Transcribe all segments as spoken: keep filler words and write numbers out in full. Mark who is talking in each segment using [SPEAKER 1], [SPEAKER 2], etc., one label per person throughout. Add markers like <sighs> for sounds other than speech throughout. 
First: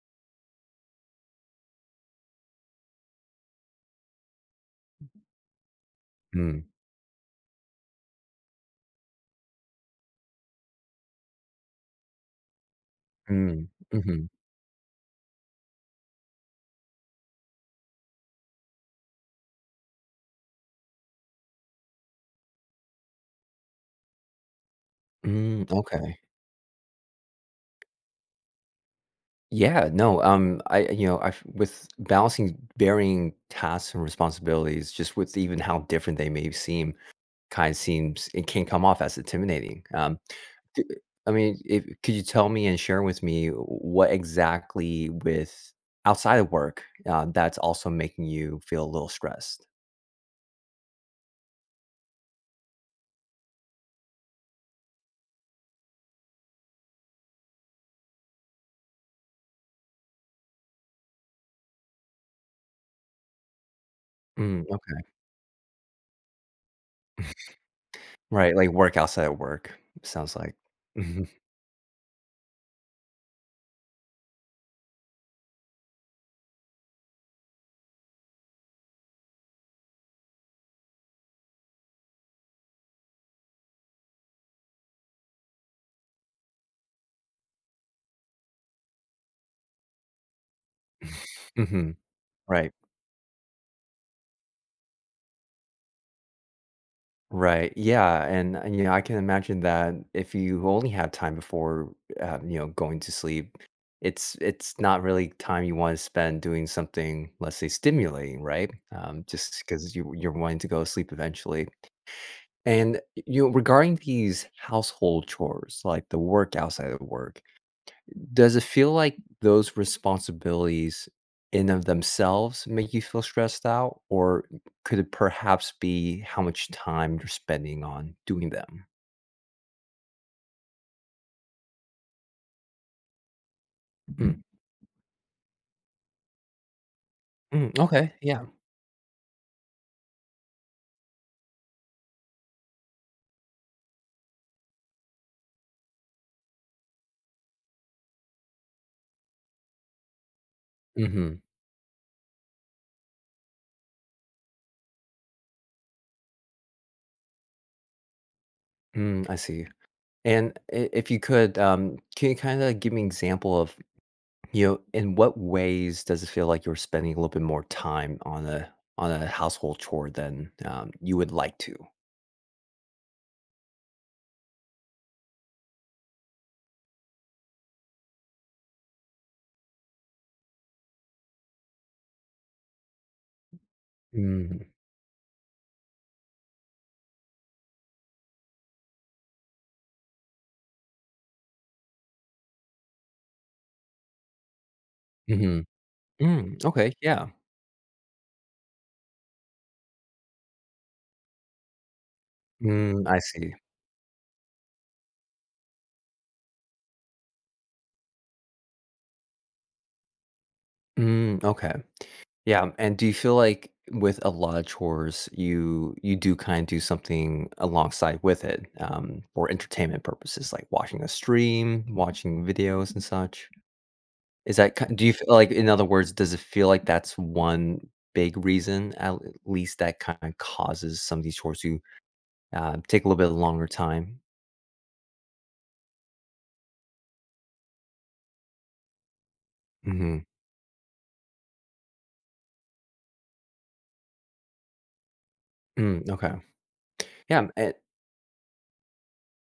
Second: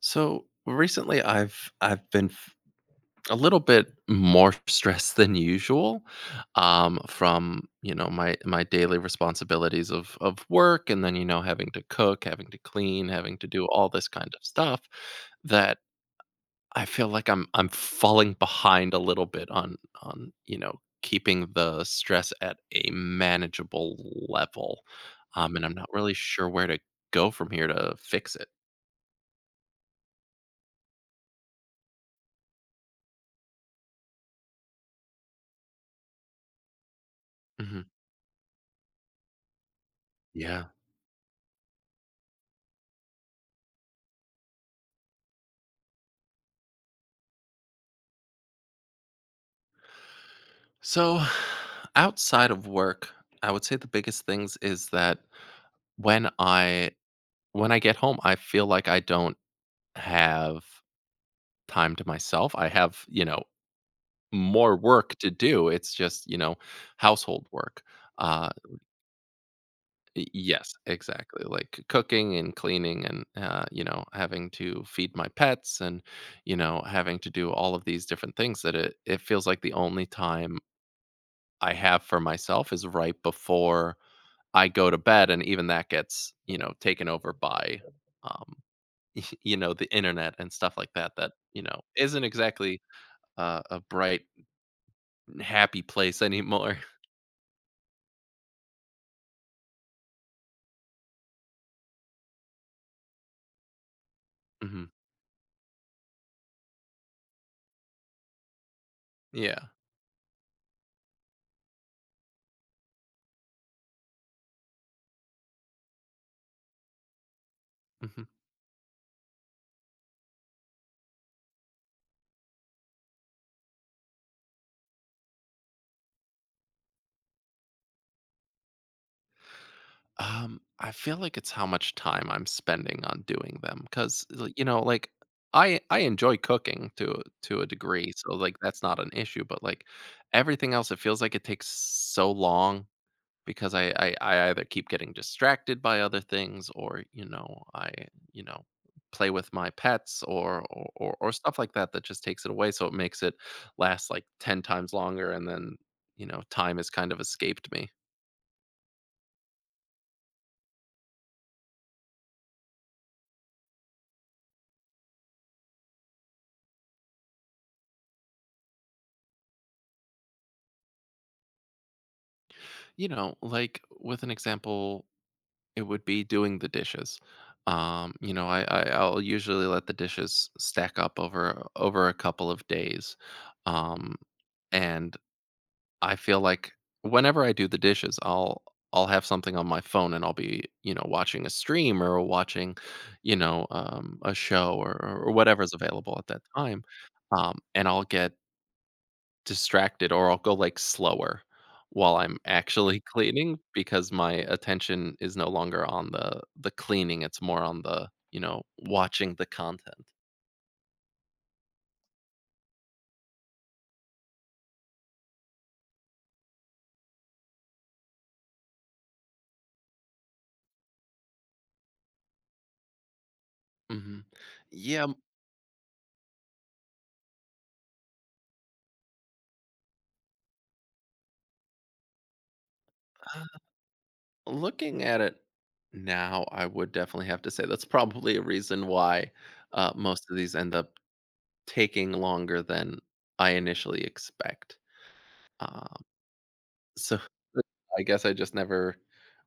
[SPEAKER 1] So recently, I've I've been f- a little bit more <laughs> stressed than usual
[SPEAKER 2] Mm,
[SPEAKER 1] um, from you know my my daily responsibilities of of work, and then you know having to cook, having to clean, having to do
[SPEAKER 2] mm,
[SPEAKER 1] all this
[SPEAKER 2] mhm,
[SPEAKER 1] kind of stuff. That I feel like I'm I'm falling behind a little bit on on you know keeping the stress at a manageable level, um,
[SPEAKER 2] mm,
[SPEAKER 1] and I'm not really
[SPEAKER 2] okay.
[SPEAKER 1] sure where to go from here to fix it.
[SPEAKER 2] Yeah, no, um, I you know, I with balancing varying tasks and responsibilities, just with even how different they may seem, kind of
[SPEAKER 1] Mhm.
[SPEAKER 2] seems it can come off as intimidating. Um,
[SPEAKER 1] Yeah.
[SPEAKER 2] d- I mean, if could you tell me and share with me what exactly with outside of work, uh, that's also making you feel a little stressed?
[SPEAKER 1] So, <sighs> outside of work, I would say the biggest things is that when I when I get home, I feel like I don't have time to myself. I have, you know,
[SPEAKER 2] Mm,
[SPEAKER 1] more
[SPEAKER 2] okay.
[SPEAKER 1] work to do. It's just, you know, household work. Uh
[SPEAKER 2] Right, like work outside of work,
[SPEAKER 1] y-
[SPEAKER 2] sounds like. <laughs>
[SPEAKER 1] yes,
[SPEAKER 2] Mhm,
[SPEAKER 1] exactly. Like cooking and cleaning and uh, you know, having to feed my pets and you know, having to do all of these different things that it it feels like the only time I have for myself is right before I go to bed and even that gets, you know, taken over by, um, you know, the internet and stuff like that that, you know,
[SPEAKER 2] mhm,
[SPEAKER 1] isn't
[SPEAKER 2] right.
[SPEAKER 1] exactly, uh, a bright, happy place anymore. <laughs>
[SPEAKER 2] Right. Yeah. And, and you know, I can imagine that if you only have time before, um, you know, going to sleep, it's it's
[SPEAKER 1] Mhm.
[SPEAKER 2] not really time you want to spend doing something, let's say, stimulating, right? Um, just
[SPEAKER 1] Yeah.
[SPEAKER 2] because you you're wanting to go to sleep eventually. And you know, regarding these household chores, like the work outside of work,
[SPEAKER 1] Mhm.
[SPEAKER 2] does it feel like those responsibilities in of themselves make you feel stressed out, or could it perhaps be how much time you're spending on doing them?
[SPEAKER 1] Um, I feel like it's how much time I'm spending on doing them, because
[SPEAKER 2] Mm,
[SPEAKER 1] you know, like, I I enjoy cooking to to a
[SPEAKER 2] mm,
[SPEAKER 1] degree,
[SPEAKER 2] okay,
[SPEAKER 1] so,
[SPEAKER 2] yeah.
[SPEAKER 1] like, that's not an issue, but, like, everything else, it feels like it takes so long because I, I I either keep getting distracted by other things or you know I you know play with my pets or or or or
[SPEAKER 2] Mhm,
[SPEAKER 1] stuff like that that just takes it away so it makes it last like ten times longer and then you know time has kind of escaped me.
[SPEAKER 2] mm, I see. And I if you could, um, can you kinda give me an example of, you know, in what ways does it feel like you're spending a little bit more time on a on a household chore than, um, you would like to?
[SPEAKER 1] You know like with an example, it would be doing the dishes. um you know I, I I'll usually let the dishes stack up over over a couple of days. Um
[SPEAKER 2] Mm-hmm.
[SPEAKER 1] and I feel like whenever I do the dishes, I'll I'll have something on my phone and I'll be, you know, watching a stream or watching, you know, um, a show or, or
[SPEAKER 2] Mm, mhm.
[SPEAKER 1] whatever's available at that
[SPEAKER 2] Mm,
[SPEAKER 1] time.
[SPEAKER 2] okay, yeah.
[SPEAKER 1] Um, and I'll get distracted or I'll go like slower while I'm actually
[SPEAKER 2] Mm,
[SPEAKER 1] <laughs>
[SPEAKER 2] I see.
[SPEAKER 1] cleaning because my attention is no longer on the the cleaning. It's more on the, you know, watching the content.
[SPEAKER 2] Mm, okay. Yeah, and do you feel like with a lot of chores, you you do kind of do something alongside with it, um, for entertainment purposes, like watching a stream, watching videos and such?
[SPEAKER 1] Hmm.
[SPEAKER 2] Is that ki do
[SPEAKER 1] Yeah.
[SPEAKER 2] you feel like in other words, does it feel like that's one big reason, at least that kinda causes some of these chores to, uh, take a little bit longer time?
[SPEAKER 1] Looking at it now, I would definitely have to say that's probably a reason why, uh,
[SPEAKER 2] Mhm.
[SPEAKER 1] most of these end up taking longer than I initially expect. Um,
[SPEAKER 2] Mm, okay.
[SPEAKER 1] so
[SPEAKER 2] Yeah,
[SPEAKER 1] <laughs> I guess I just never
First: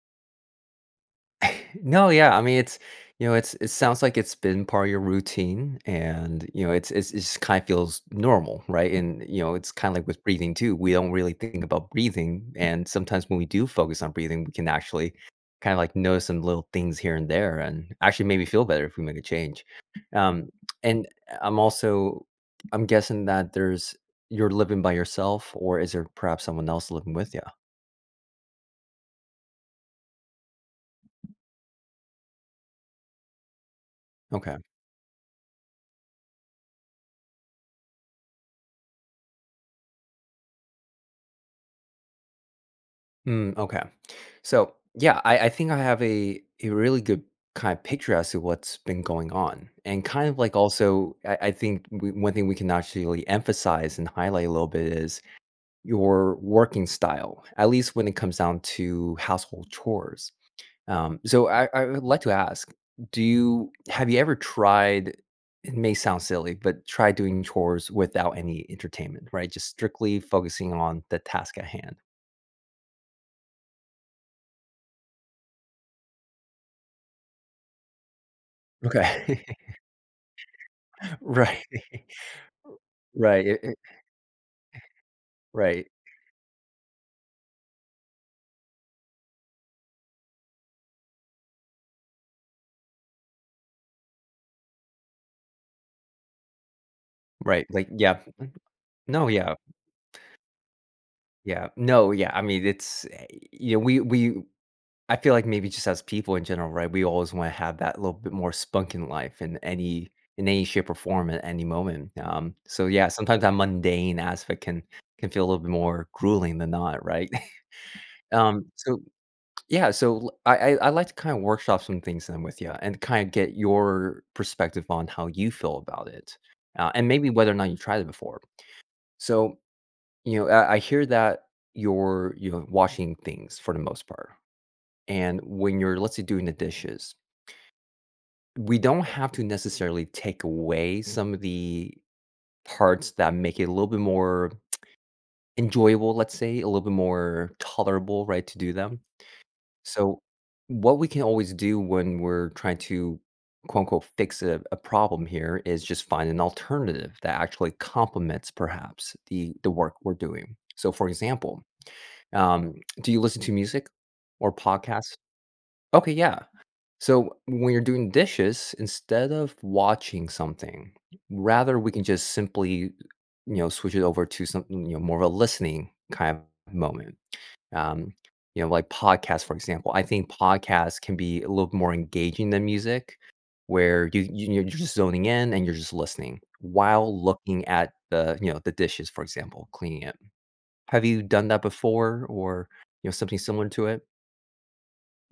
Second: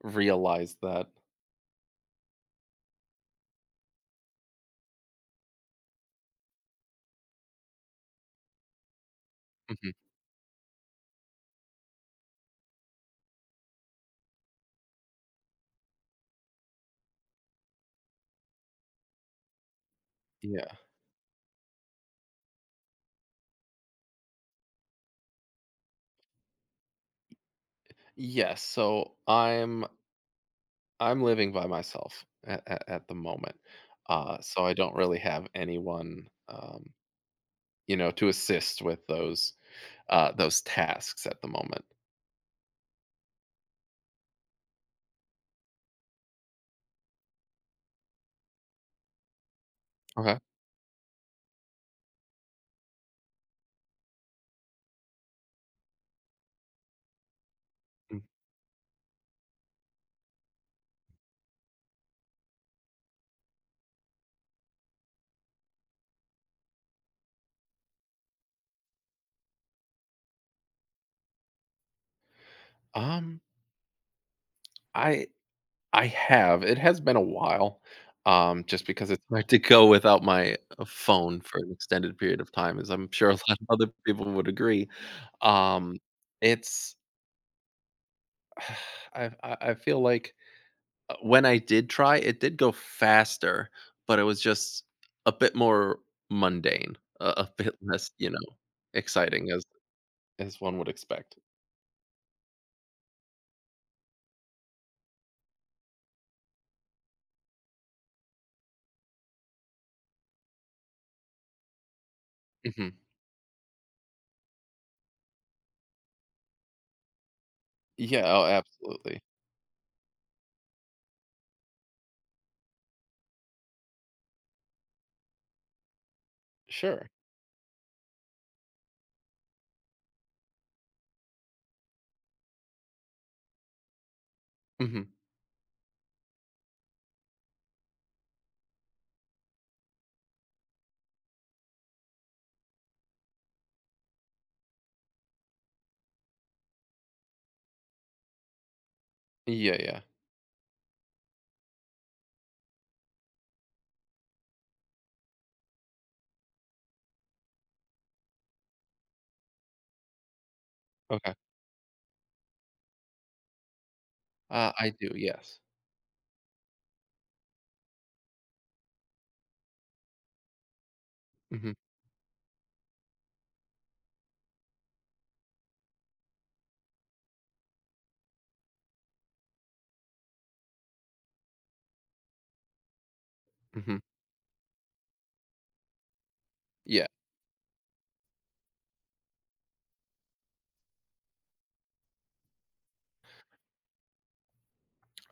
[SPEAKER 1] realized that.
[SPEAKER 2] <laughs> no, yeah, I mean, it's you know, it's it sounds like it's been part of your routine and, you know, it's it's it just kind of feels normal, right? And, you know, it's kind
[SPEAKER 1] Mhm.
[SPEAKER 2] of like with breathing too. We don't really think about breathing, and sometimes when we do focus on breathing, we can actually kind of like notice some little things here and there and actually maybe feel better if we make a change. Um,
[SPEAKER 1] Yeah.
[SPEAKER 2] and I'm also I'm guessing that there's you're living by yourself or is there perhaps someone else living with you?
[SPEAKER 1] Yes. So I'm I'm living by myself at, at, at the moment, uh,
[SPEAKER 2] Okay.
[SPEAKER 1] so I don't really have anyone, um, you know, to assist with those uh, those tasks at the moment.
[SPEAKER 2] Mm, okay. So yeah, I, I think I have a a really good kind of picture as to what's been going on, and kind of
[SPEAKER 1] Okay.
[SPEAKER 2] like also I, I think we, one thing we can actually emphasize and highlight a little bit is your working style, at least when it
[SPEAKER 1] Mm.
[SPEAKER 2] comes down to household chores. Um, so I, I would like to ask, do you have you ever tried? It may sound silly, but try doing chores without any entertainment, right? Just strictly focusing on the task at hand.
[SPEAKER 1] Um, I I have. It has been a while, um, just because it's
[SPEAKER 2] Okay.
[SPEAKER 1] hard to go without my uh,
[SPEAKER 2] <laughs>
[SPEAKER 1] phone for
[SPEAKER 2] Right.
[SPEAKER 1] an extended period of time, as I'm sure a lot of
[SPEAKER 2] Right.
[SPEAKER 1] other people would agree.
[SPEAKER 2] Right,
[SPEAKER 1] Um, it's <sighs> I I I feel like uh, when I did try, it did go faster, but it was just a bit more mundane, a, a
[SPEAKER 2] right,
[SPEAKER 1] bit
[SPEAKER 2] like,
[SPEAKER 1] less,
[SPEAKER 2] yeah.
[SPEAKER 1] you know,
[SPEAKER 2] No,
[SPEAKER 1] exciting
[SPEAKER 2] yeah,
[SPEAKER 1] as as one would expect.
[SPEAKER 2] yeah. No, yeah, I mean, it's, eh, you know, we we I feel like maybe just as people in general, right, we always wanna have that little bit more spunk in life in any in any shape or form at any moment, um, so,
[SPEAKER 1] Hmm.
[SPEAKER 2] yeah, sometimes that mundane aspect can can feel a little bit more grueling than not, right? <laughs>
[SPEAKER 1] Yeah. Oh,
[SPEAKER 2] Um, so,
[SPEAKER 1] absolutely.
[SPEAKER 2] yeah, so l I I I like to kinda workshop some things then with you and kinda get your perspective on how you feel about it, uh, and
[SPEAKER 1] Sure.
[SPEAKER 2] maybe whether or not you tried it before. So you know, I, I hear that you're you know washing things for the most part,
[SPEAKER 1] Hmm.
[SPEAKER 2] and when you're let's say doing the dishes, we don't have to necessarily take away some of the parts that make it a little bit more enjoyable. Let's say a little bit more tolerable, right? To do them.
[SPEAKER 1] Yeah. Yeah.
[SPEAKER 2] So, what we can always do when we're trying to quote unquote fix a, a problem here is just find an alternative that actually complements perhaps the the work we're doing. So, for
[SPEAKER 1] Okay.
[SPEAKER 2] example um, do you listen to music or
[SPEAKER 1] Uh, I do.
[SPEAKER 2] podcasts?
[SPEAKER 1] Yes.
[SPEAKER 2] Okay, yeah. So when you're doing dishes, instead of watching something,
[SPEAKER 1] Hmm.
[SPEAKER 2] rather we can just simply, you know, switch it over to something, you know, more of a listening kind of moment. Um, you know, like podcasts, for example. I think podcasts can be a little more engaging than music,
[SPEAKER 1] Hmm.
[SPEAKER 2] where you, you you're just zoning in and you're just listening
[SPEAKER 1] Yeah.
[SPEAKER 2] while looking at the, you know, the dishes, for example, cleaning it. Have you done that before or, you know, something similar to it?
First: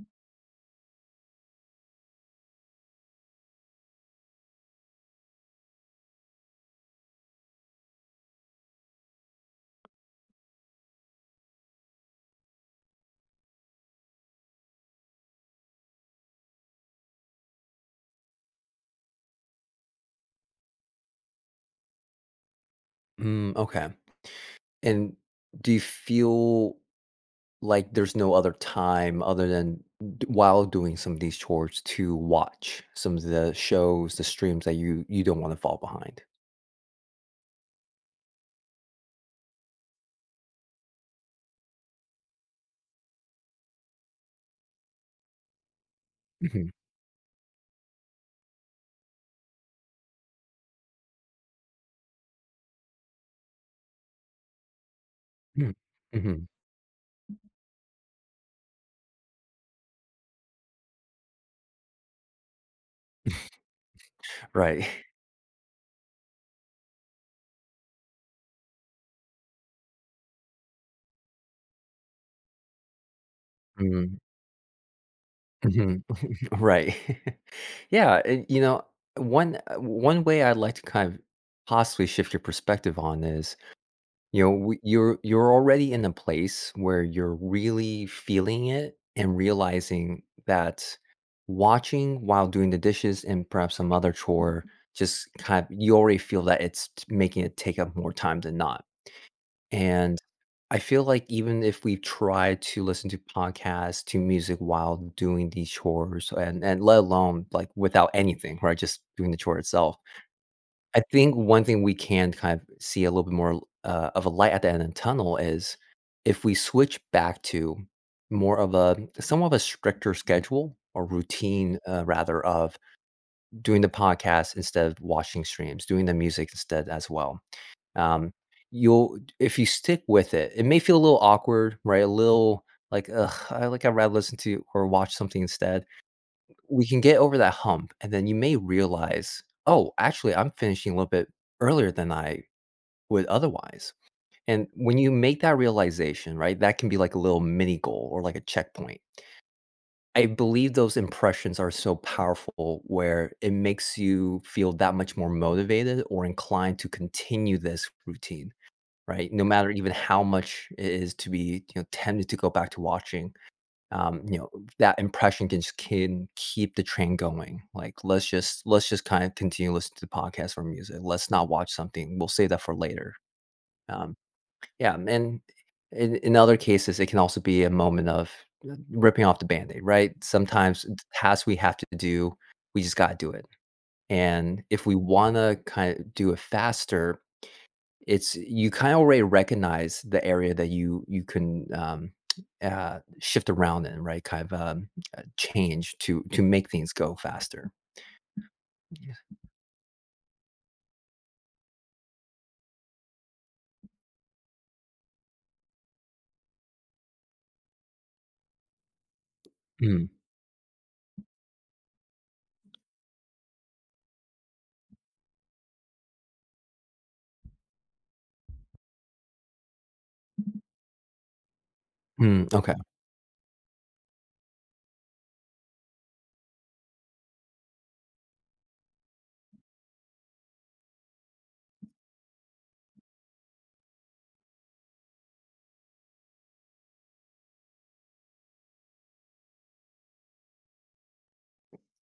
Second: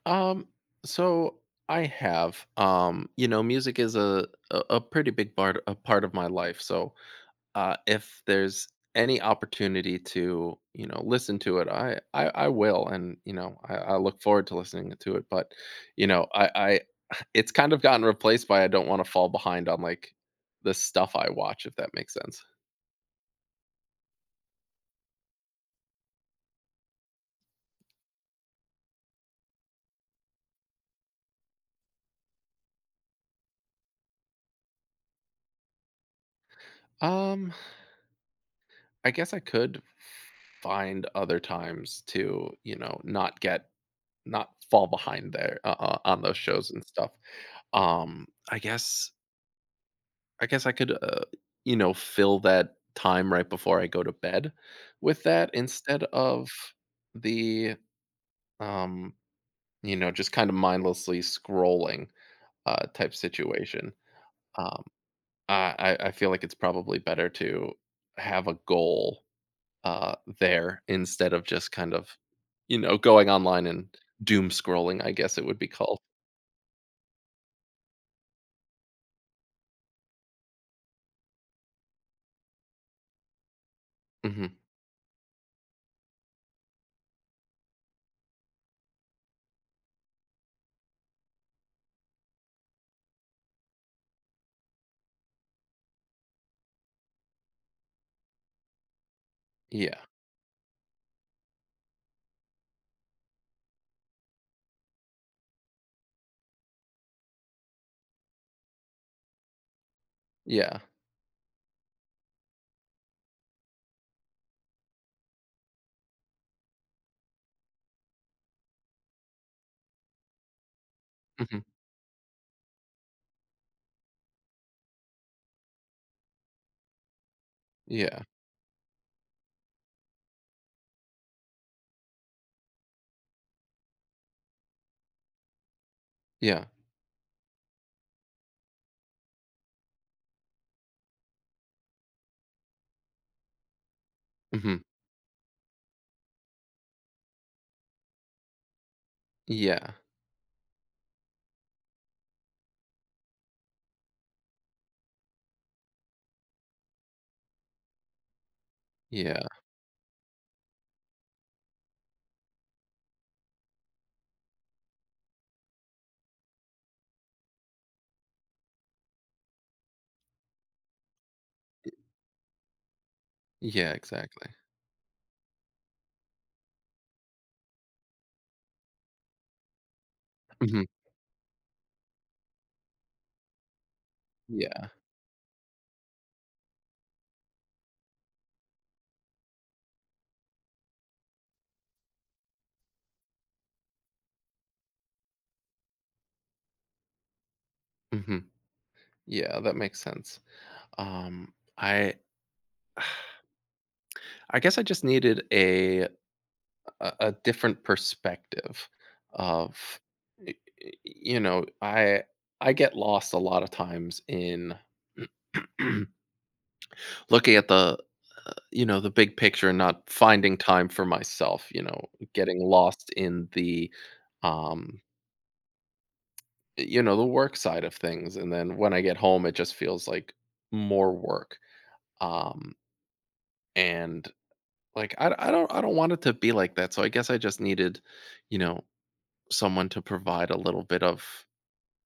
[SPEAKER 1] Um. So I have. Um. You know, music is a a, a pretty big part a part of my life. So, Uh, if there's any opportunity to, you know, listen to it, I I, I will, and you know, I, I look forward to listening to it. But you know, I I <sighs> <laughs> it's kind of gotten replaced by I don't want to fall behind on like the stuff I watch, if that makes sense.
[SPEAKER 2] Mm, okay. And do you feel like there's no other time other than d- while doing some of these chores to watch some of the shows, the streams that you you don't want to fall behind?
[SPEAKER 1] Um, I guess I could find other times to, you know, not get not fall behind there uh, uh, on those
[SPEAKER 2] Mhm,
[SPEAKER 1] shows and stuff. Um, I guess I guess I could, uh, you know, fill that time right before I go to bed with that
[SPEAKER 2] mm,
[SPEAKER 1] instead
[SPEAKER 2] mhm,
[SPEAKER 1] of the, um, you know, just kind of mindlessly scrolling uh, type situation. Um,
[SPEAKER 2] right. <laughs>
[SPEAKER 1] I I I feel like it's probably better to have a goal uh, there instead of just kind of, you know, going online and
[SPEAKER 2] Mm,
[SPEAKER 1] doom scrolling, I guess it would be called.
[SPEAKER 2] mhm, <laughs> right. <laughs> Yeah, and, you know, one uh, one way I'd like to kind of possibly shift your perspective on is you know,
[SPEAKER 1] Mhm.
[SPEAKER 2] we you're you're already in a place where you're really feeling it and realizing that watching while doing the dishes and perhaps some other chore just kind of you already feel that it's t- making it take up more time than not.
[SPEAKER 1] Yeah.
[SPEAKER 2] And I feel like even if we try to listen to podcasts, to music while doing these chores and and let alone like without anything, right? Just doing the chore itself
[SPEAKER 1] Yeah.
[SPEAKER 2] I think one thing we can kind of see a little bit more uh, of a light at the end of the tunnel is if we switch back to more of a somewhat of a stricter schedule or
[SPEAKER 1] Mhm.
[SPEAKER 2] routine, uh, rather, of doing the podcast instead of watching streams, doing the music instead as well.
[SPEAKER 1] Yeah.
[SPEAKER 2] Um, you'll if you stick with it, it may feel a little awkward, right? A little like, ugh, I like I'd rather listen to or watch something instead
[SPEAKER 1] Yeah.
[SPEAKER 2] we can get over that hump, and then you may realize, "Oh, actually, I'm finishing a little bit earlier than I would otherwise." And
[SPEAKER 1] Mhm.
[SPEAKER 2] when you make that realization, right, that can be like a little mini goal or like a checkpoint.
[SPEAKER 1] Yeah.
[SPEAKER 2] I believe those impressions are so powerful where it makes you feel that much more motivated or inclined to continue this routine, right?
[SPEAKER 1] Yeah.
[SPEAKER 2] No matter even how much it is to be, you know, tempted to go back to watching um, you know, that impression can just can keep the train going. Like, let's just let's just kind of continue listening to the podcast or music. Let's not watch something. We'll save that for later.
[SPEAKER 1] Yeah,
[SPEAKER 2] Um,
[SPEAKER 1] exactly.
[SPEAKER 2] yeah, and in, in other cases, it can also be a moment of ripping off the band-aid, right? Sometimes
[SPEAKER 1] Mhm.
[SPEAKER 2] the tasks we have to do, we just gotta do it. And if
[SPEAKER 1] Yeah.
[SPEAKER 2] we wanna kind of do it faster, it's you kinda already recognize the area that you you can, um, uh, shift around in, right, kind of, um, uh, change to to make things go faster.
[SPEAKER 1] Mhm.
[SPEAKER 2] Yeah.
[SPEAKER 1] Yeah, that makes sense. Um, I <sighs> I guess I just needed a a a different perspective of.
[SPEAKER 2] Mm.
[SPEAKER 1] Y y You know, I I get lost a lot of times in <clears throat> looking at the. You know, the big picture and not finding time for myself, you know,
[SPEAKER 2] Mm,
[SPEAKER 1] getting
[SPEAKER 2] okay.
[SPEAKER 1] lost in the, um, you know, the work side of things. And then when I get home, it just feels like more work. Um, and like, I, I don't, I don't want it to be like that. So I guess I just needed, you know, someone to provide a little bit of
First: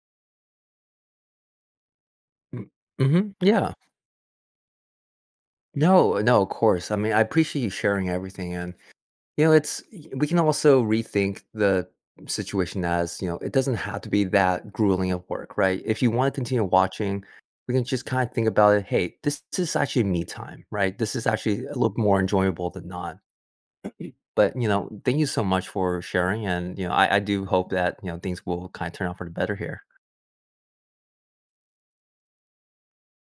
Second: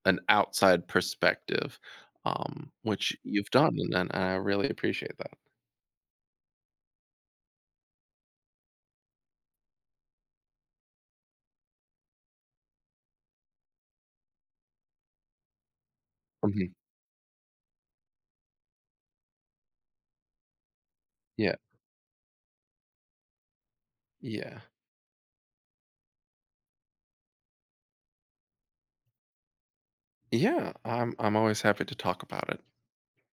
[SPEAKER 1] an outside perspective,
[SPEAKER 2] Mm.
[SPEAKER 1] um, which
[SPEAKER 2] Mhm,
[SPEAKER 1] you've
[SPEAKER 2] yeah.
[SPEAKER 1] done. And, and I really appreciate that.
[SPEAKER 2] No, no, of course. I mean, I appreciate you sharing everything and you know, it's we can also rethink the situation as, you know, it doesn't have to be that grueling of work, right? If you wanna continue
[SPEAKER 1] Mhm.
[SPEAKER 2] watching, we can just kinda think about it, "Hey, this is actually me time," right? This is
[SPEAKER 1] Yeah.
[SPEAKER 2] actually a little more enjoyable than not. But,
[SPEAKER 1] Yeah.
[SPEAKER 2] you know, thank you so much for sharing, and, you know, I I do hope that, you know, things will kinda turn out for the better here.
[SPEAKER 1] Yeah. I'm, I'm always happy to talk about it.